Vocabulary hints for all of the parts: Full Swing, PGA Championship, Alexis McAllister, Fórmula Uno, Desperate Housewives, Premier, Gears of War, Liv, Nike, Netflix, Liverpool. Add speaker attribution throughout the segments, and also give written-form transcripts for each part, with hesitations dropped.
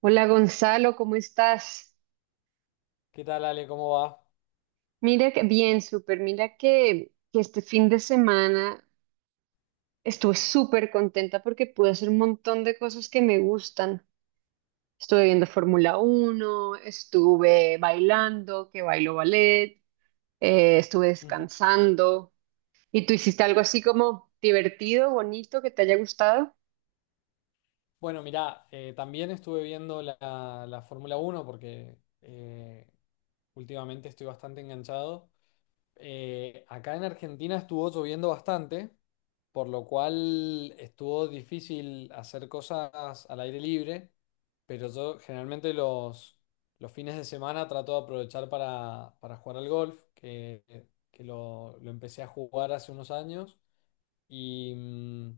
Speaker 1: Hola, Gonzalo, ¿cómo estás?
Speaker 2: ¿Qué tal, Ale? ¿Cómo va?
Speaker 1: Mira, que bien, súper. Mira que este fin de semana estuve súper contenta porque pude hacer un montón de cosas que me gustan. Estuve viendo Fórmula Uno, estuve bailando, que bailo ballet, estuve
Speaker 2: Ujú.
Speaker 1: descansando. ¿Y tú hiciste algo así como divertido, bonito, que te haya gustado?
Speaker 2: Bueno, mirá, también estuve viendo la Fórmula Uno porque últimamente estoy bastante enganchado. Acá en Argentina estuvo lloviendo bastante, por lo cual estuvo difícil hacer cosas al aire libre, pero yo generalmente los fines de semana trato de aprovechar para jugar al golf, que lo empecé a jugar hace unos años. Y,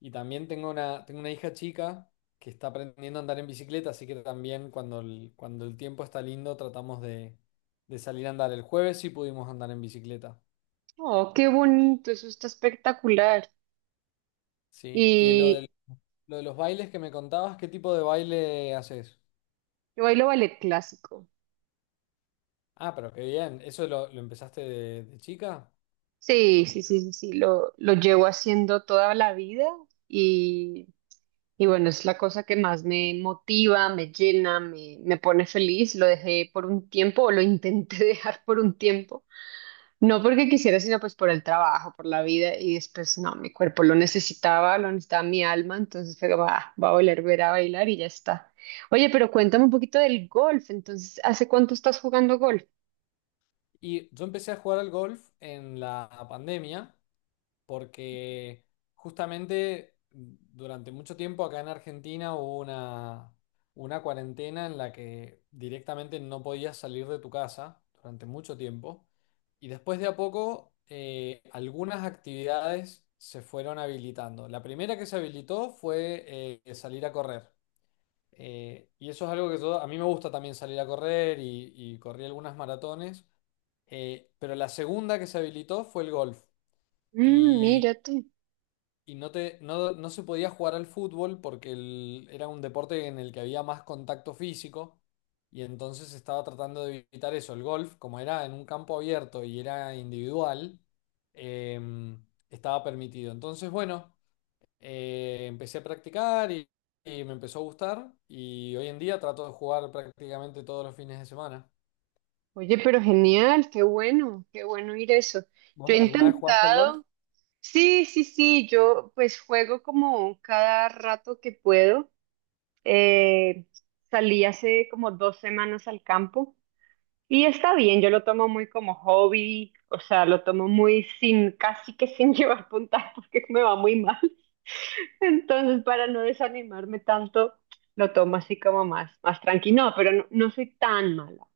Speaker 2: y también tengo tengo una hija chica que está aprendiendo a andar en bicicleta, así que también cuando cuando el tiempo está lindo tratamos de salir a andar. El jueves sí pudimos andar en bicicleta,
Speaker 1: Oh, qué bonito, eso está espectacular.
Speaker 2: ¿sí? Y
Speaker 1: Y
Speaker 2: lo de los bailes que me contabas, ¿qué tipo de baile haces?
Speaker 1: yo bailo ballet clásico.
Speaker 2: Ah, pero qué bien, ¿eso lo empezaste de chica?
Speaker 1: Sí, sí, sí, sí, sí, lo llevo haciendo toda la vida y, y bueno, es la cosa que más me motiva, me llena, me pone feliz. Lo dejé por un tiempo o lo intenté dejar por un tiempo. No porque quisiera, sino pues por el trabajo, por la vida y después no, mi cuerpo lo necesitaba mi alma, entonces fue como, "Ah, va a volver a ver a bailar y ya está." Oye, pero cuéntame un poquito del golf, entonces, ¿hace cuánto estás jugando golf?
Speaker 2: Y yo empecé a jugar al golf en la pandemia, porque justamente durante mucho tiempo acá en Argentina hubo una cuarentena en la que directamente no podías salir de tu casa durante mucho tiempo, y después de a poco algunas actividades se fueron habilitando. La primera que se habilitó fue, salir a correr. Y eso es algo que a mí me gusta también salir a correr, y corrí algunas maratones. Pero la segunda que se habilitó fue el golf.
Speaker 1: Mm,
Speaker 2: Y
Speaker 1: mira tú.
Speaker 2: y no te, no, no se podía jugar al fútbol porque era un deporte en el que había más contacto físico, y entonces estaba tratando de evitar eso. El golf, como era en un campo abierto y era individual, estaba permitido. Entonces, bueno, empecé a practicar, y me empezó a gustar, y hoy en día trato de jugar prácticamente todos los fines de semana.
Speaker 1: Oye, pero genial, qué bueno ir eso. Yo
Speaker 2: ¿Vos
Speaker 1: he
Speaker 2: alguna vez jugaste al golf?
Speaker 1: intentado, sí, sí, sí, yo pues juego como cada rato que puedo. Eh, Salí hace como dos semanas al campo y está bien, yo lo tomo muy como hobby, o sea, lo tomo muy sin, casi que sin llevar puntaje porque me va muy mal. Entonces, para no desanimarme tanto, lo tomo así como más, más tranquilo. No, pero no, no soy tan mala.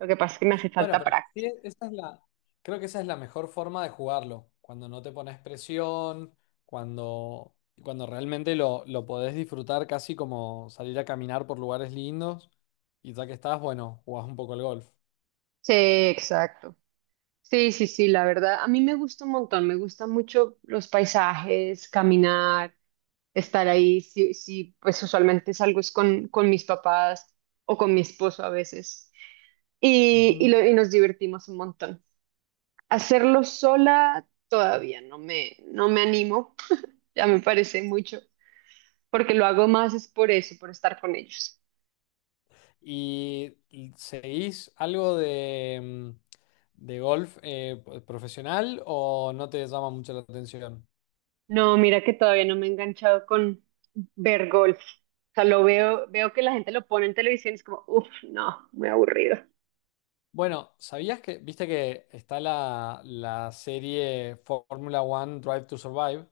Speaker 1: Lo que pasa es que me hace
Speaker 2: Bueno,
Speaker 1: falta
Speaker 2: pero sí,
Speaker 1: práctica.
Speaker 2: creo que esa es la mejor forma de jugarlo, cuando no te pones presión, cuando, cuando realmente lo podés disfrutar casi como salir a caminar por lugares lindos, y ya que estás, bueno, jugás un poco al golf.
Speaker 1: Sí, exacto. Sí, sí, sí, la verdad, a mí me gusta un montón, me gustan mucho los paisajes, caminar, estar ahí, sí, sí, pues usualmente salgo es con mis papás o con mi esposo a veces y,
Speaker 2: Ujú.
Speaker 1: y nos divertimos un montón. Hacerlo sola todavía no me animo, ya me parece mucho, porque lo hago más es por eso, por estar con ellos.
Speaker 2: Y seguís algo de, de golf profesional, o no te llama mucho la atención?
Speaker 1: No, mira que todavía no me he enganchado con ver golf. O sea, lo veo, veo que la gente lo pone en televisión y es como, uff, no, muy aburrido.
Speaker 2: Bueno, ¿sabías que, viste que está la serie Fórmula One Drive to Survive,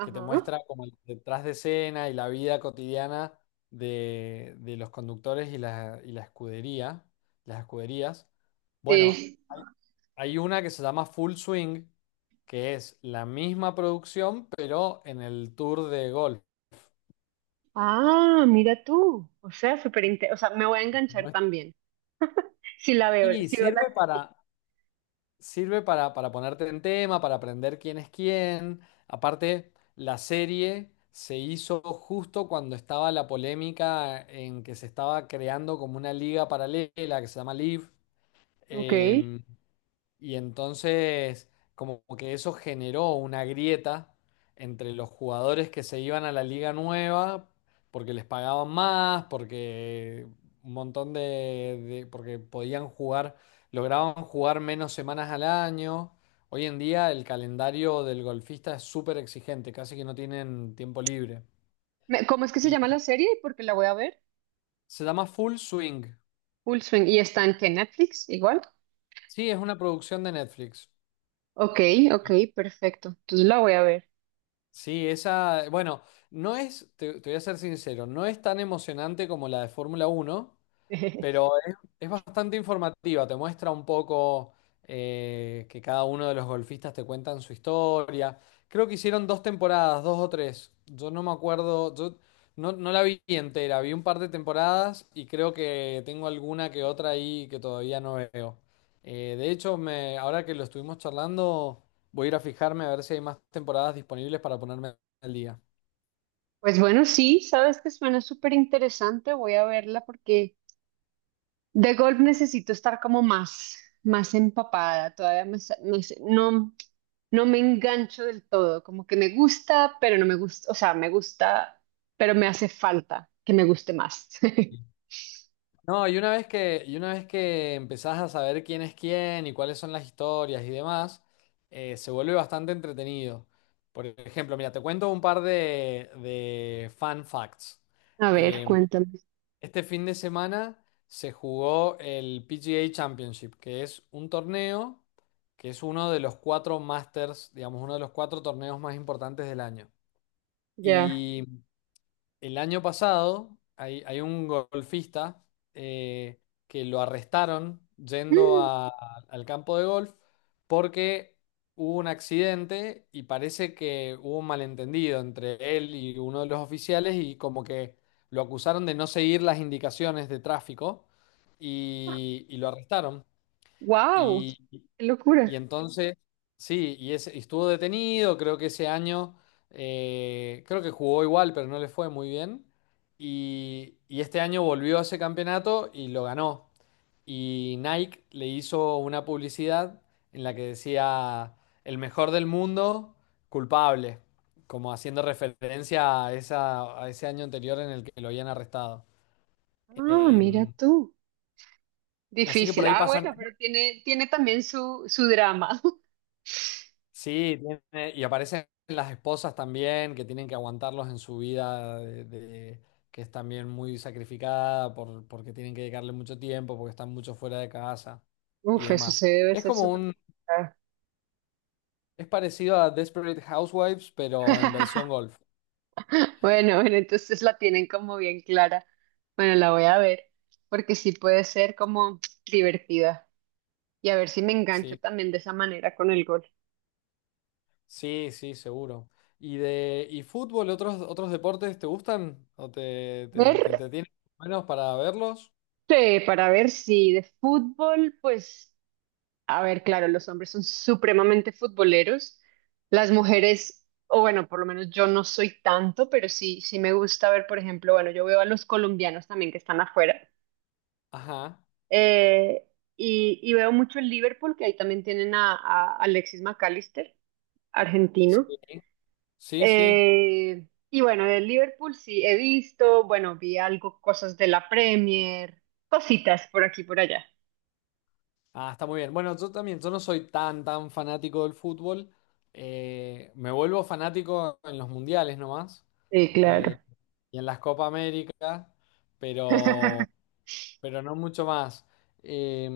Speaker 2: que te muestra como el detrás de escena y la vida cotidiana de los conductores y y la escudería, las escuderías? Bueno,
Speaker 1: Sí.
Speaker 2: hay una que se llama Full Swing, que es la misma producción, pero en el Tour de Golf.
Speaker 1: Ah, mira tú. O sea, o sea, me voy a enganchar
Speaker 2: Muestra-
Speaker 1: también. Si la veo,
Speaker 2: Y
Speaker 1: si veo la
Speaker 2: sirve
Speaker 1: serie.
Speaker 2: sirve para ponerte en tema, para aprender quién es quién. Aparte, la serie se hizo justo cuando estaba la polémica en que se estaba creando como una liga paralela que se llama Liv.
Speaker 1: Ok.
Speaker 2: Y entonces, como que eso generó una grieta entre los jugadores que se iban a la liga nueva porque les pagaban más, porque un montón de- porque podían jugar, lograban jugar menos semanas al año. Hoy en día el calendario del golfista es súper exigente, casi que no tienen tiempo libre.
Speaker 1: ¿Cómo es que se llama la
Speaker 2: Y
Speaker 1: serie? Porque la voy a ver.
Speaker 2: se llama Full Swing.
Speaker 1: Full Swing. ¿Y está en qué? ¿Netflix? Igual.
Speaker 2: Sí, es una producción de Netflix.
Speaker 1: Ok, ok, perfecto. Entonces la voy a ver.
Speaker 2: Sí, esa, bueno, no es, te voy a ser sincero, no es tan emocionante como la de Fórmula uno. Pero es, es bastante informativa, te muestra un poco, que cada uno de los golfistas te cuentan su historia. Creo que hicieron dos temporadas, dos o tres. Yo no me acuerdo, yo no, no la vi entera, vi un par de temporadas, y creo que tengo alguna que otra ahí que todavía no veo. De hecho, ahora que lo estuvimos charlando, voy a ir a fijarme a ver si hay más temporadas disponibles para ponerme al día.
Speaker 1: Pues bueno, sí, sabes que suena súper interesante. Voy a verla porque de golf necesito estar como más, más empapada, todavía no sé, no, no me engancho del todo, como que me gusta, pero no me gusta, o sea, me gusta, pero me hace falta que me guste más.
Speaker 2: No, y una vez que, y una vez que empezás a saber quién es quién y cuáles son las historias y demás, se vuelve bastante entretenido. Por ejemplo, mira, te cuento un par de fun facts.
Speaker 1: A ver,
Speaker 2: Eh,
Speaker 1: cuéntame.
Speaker 2: este fin de semana se jugó el PGA Championship, que es un torneo que es uno de los cuatro Masters, digamos, uno de los cuatro torneos más importantes del año.
Speaker 1: Ya.
Speaker 2: Y el año pasado hay un golfista eh, que lo arrestaron al campo de golf porque hubo un accidente, y parece que hubo un malentendido entre él y uno de los oficiales, y como que lo acusaron de no seguir las indicaciones de tráfico, y lo arrestaron.
Speaker 1: Wow,
Speaker 2: Y,
Speaker 1: qué
Speaker 2: y
Speaker 1: locura.
Speaker 2: entonces, sí, y estuvo detenido, creo que ese año, creo que jugó igual, pero no le fue muy bien. Y este año volvió a ese campeonato y lo ganó. Y Nike le hizo una publicidad en la que decía: el mejor del mundo, culpable, como haciendo referencia a, esa, a ese año anterior en el que lo habían arrestado.
Speaker 1: Ah, mira
Speaker 2: Em,
Speaker 1: tú.
Speaker 2: Así que por
Speaker 1: Difícil.
Speaker 2: ahí
Speaker 1: Ah, bueno,
Speaker 2: pasan.
Speaker 1: pero tiene, tiene también su drama.
Speaker 2: Sí, y aparecen las esposas también que tienen que aguantarlos en su vida, que es también muy sacrificada porque tienen que dedicarle mucho tiempo, porque están mucho fuera de casa y
Speaker 1: Uf, eso
Speaker 2: demás.
Speaker 1: se debe
Speaker 2: Es
Speaker 1: ser
Speaker 2: como
Speaker 1: súper
Speaker 2: un,
Speaker 1: complicado.
Speaker 2: es parecido a Desperate Housewives, pero en versión golf.
Speaker 1: Bueno, bueno, entonces la tienen como bien clara. Bueno, la voy a ver, porque sí puede ser como divertida. Y a ver si me engancho
Speaker 2: Sí,
Speaker 1: también de esa manera con el gol.
Speaker 2: sí, sí, seguro. ¿Y de y fútbol, otros deportes te gustan, o te
Speaker 1: Ver,
Speaker 2: entretienen menos para verlos?
Speaker 1: para ver si de fútbol, pues, a ver, claro, los hombres son supremamente futboleros. Las mujeres, o bueno, por lo menos yo no soy tanto, pero sí, sí me gusta ver, por ejemplo, bueno, yo veo a los colombianos también que están afuera.
Speaker 2: Ajá.
Speaker 1: Eh, y veo mucho el Liverpool, que ahí también tienen a Alexis McAllister,
Speaker 2: Sí,
Speaker 1: argentino.
Speaker 2: sí, sí.
Speaker 1: Y bueno, del Liverpool sí he visto, bueno, vi algo, cosas de la Premier, cositas por aquí y por allá.
Speaker 2: Ah, está muy bien. Bueno, yo también, yo no soy tan fanático del fútbol. Me vuelvo fanático en los mundiales nomás,
Speaker 1: Sí,
Speaker 2: eh,
Speaker 1: claro.
Speaker 2: y en las Copa América, pero, pero no mucho más. Eh,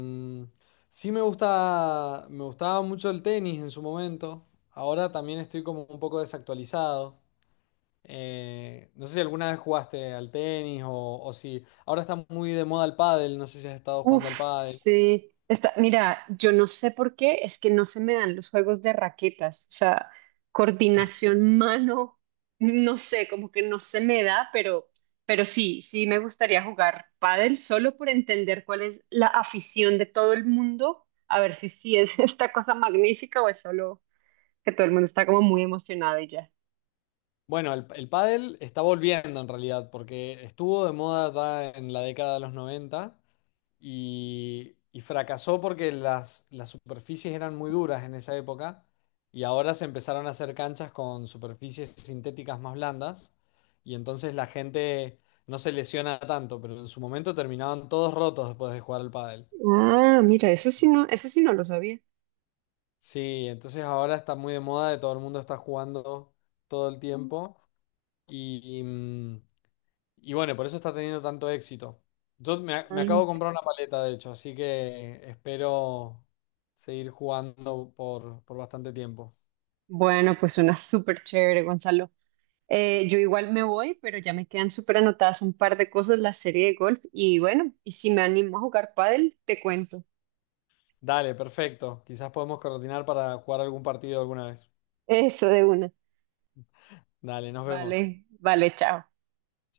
Speaker 2: sí me gusta, me gustaba mucho el tenis en su momento. Ahora también estoy como un poco desactualizado. No sé si alguna vez jugaste al tenis, o si ahora está muy de moda el pádel. No sé si has estado jugando al
Speaker 1: Uf,
Speaker 2: pádel.
Speaker 1: sí. Está, mira, yo no sé por qué, es que no se me dan los juegos de raquetas. O sea, coordinación mano, no sé, como que no se me da, pero sí, sí me gustaría jugar pádel solo por entender cuál es la afición de todo el mundo, a ver si sí es esta cosa magnífica o es solo que todo el mundo está como muy emocionado y ya.
Speaker 2: Bueno, el pádel está volviendo en realidad, porque estuvo de moda ya en la década de los noventa, y fracasó porque las superficies eran muy duras en esa época, y ahora se empezaron a hacer canchas con superficies sintéticas más blandas, y entonces la gente no se lesiona tanto, pero en su momento terminaban todos rotos después de jugar al pádel.
Speaker 1: Ah, mira, eso sí no lo sabía.
Speaker 2: Sí, entonces ahora está muy de moda, de todo el mundo está jugando todo el tiempo y... y bueno, por eso está teniendo tanto éxito. Me acabo de
Speaker 1: Ah.
Speaker 2: comprar una paleta, de hecho, así que espero seguir jugando por bastante tiempo.
Speaker 1: Bueno, pues suena súper chévere, Gonzalo. Yo igual me voy, pero ya me quedan súper anotadas un par de cosas, la serie de golf y bueno, y si me animo a jugar pádel, te cuento.
Speaker 2: Dale, perfecto. Quizás podemos coordinar para jugar algún partido alguna vez.
Speaker 1: Eso de una.
Speaker 2: Dale, nos vemos.
Speaker 1: Vale, vale, chao.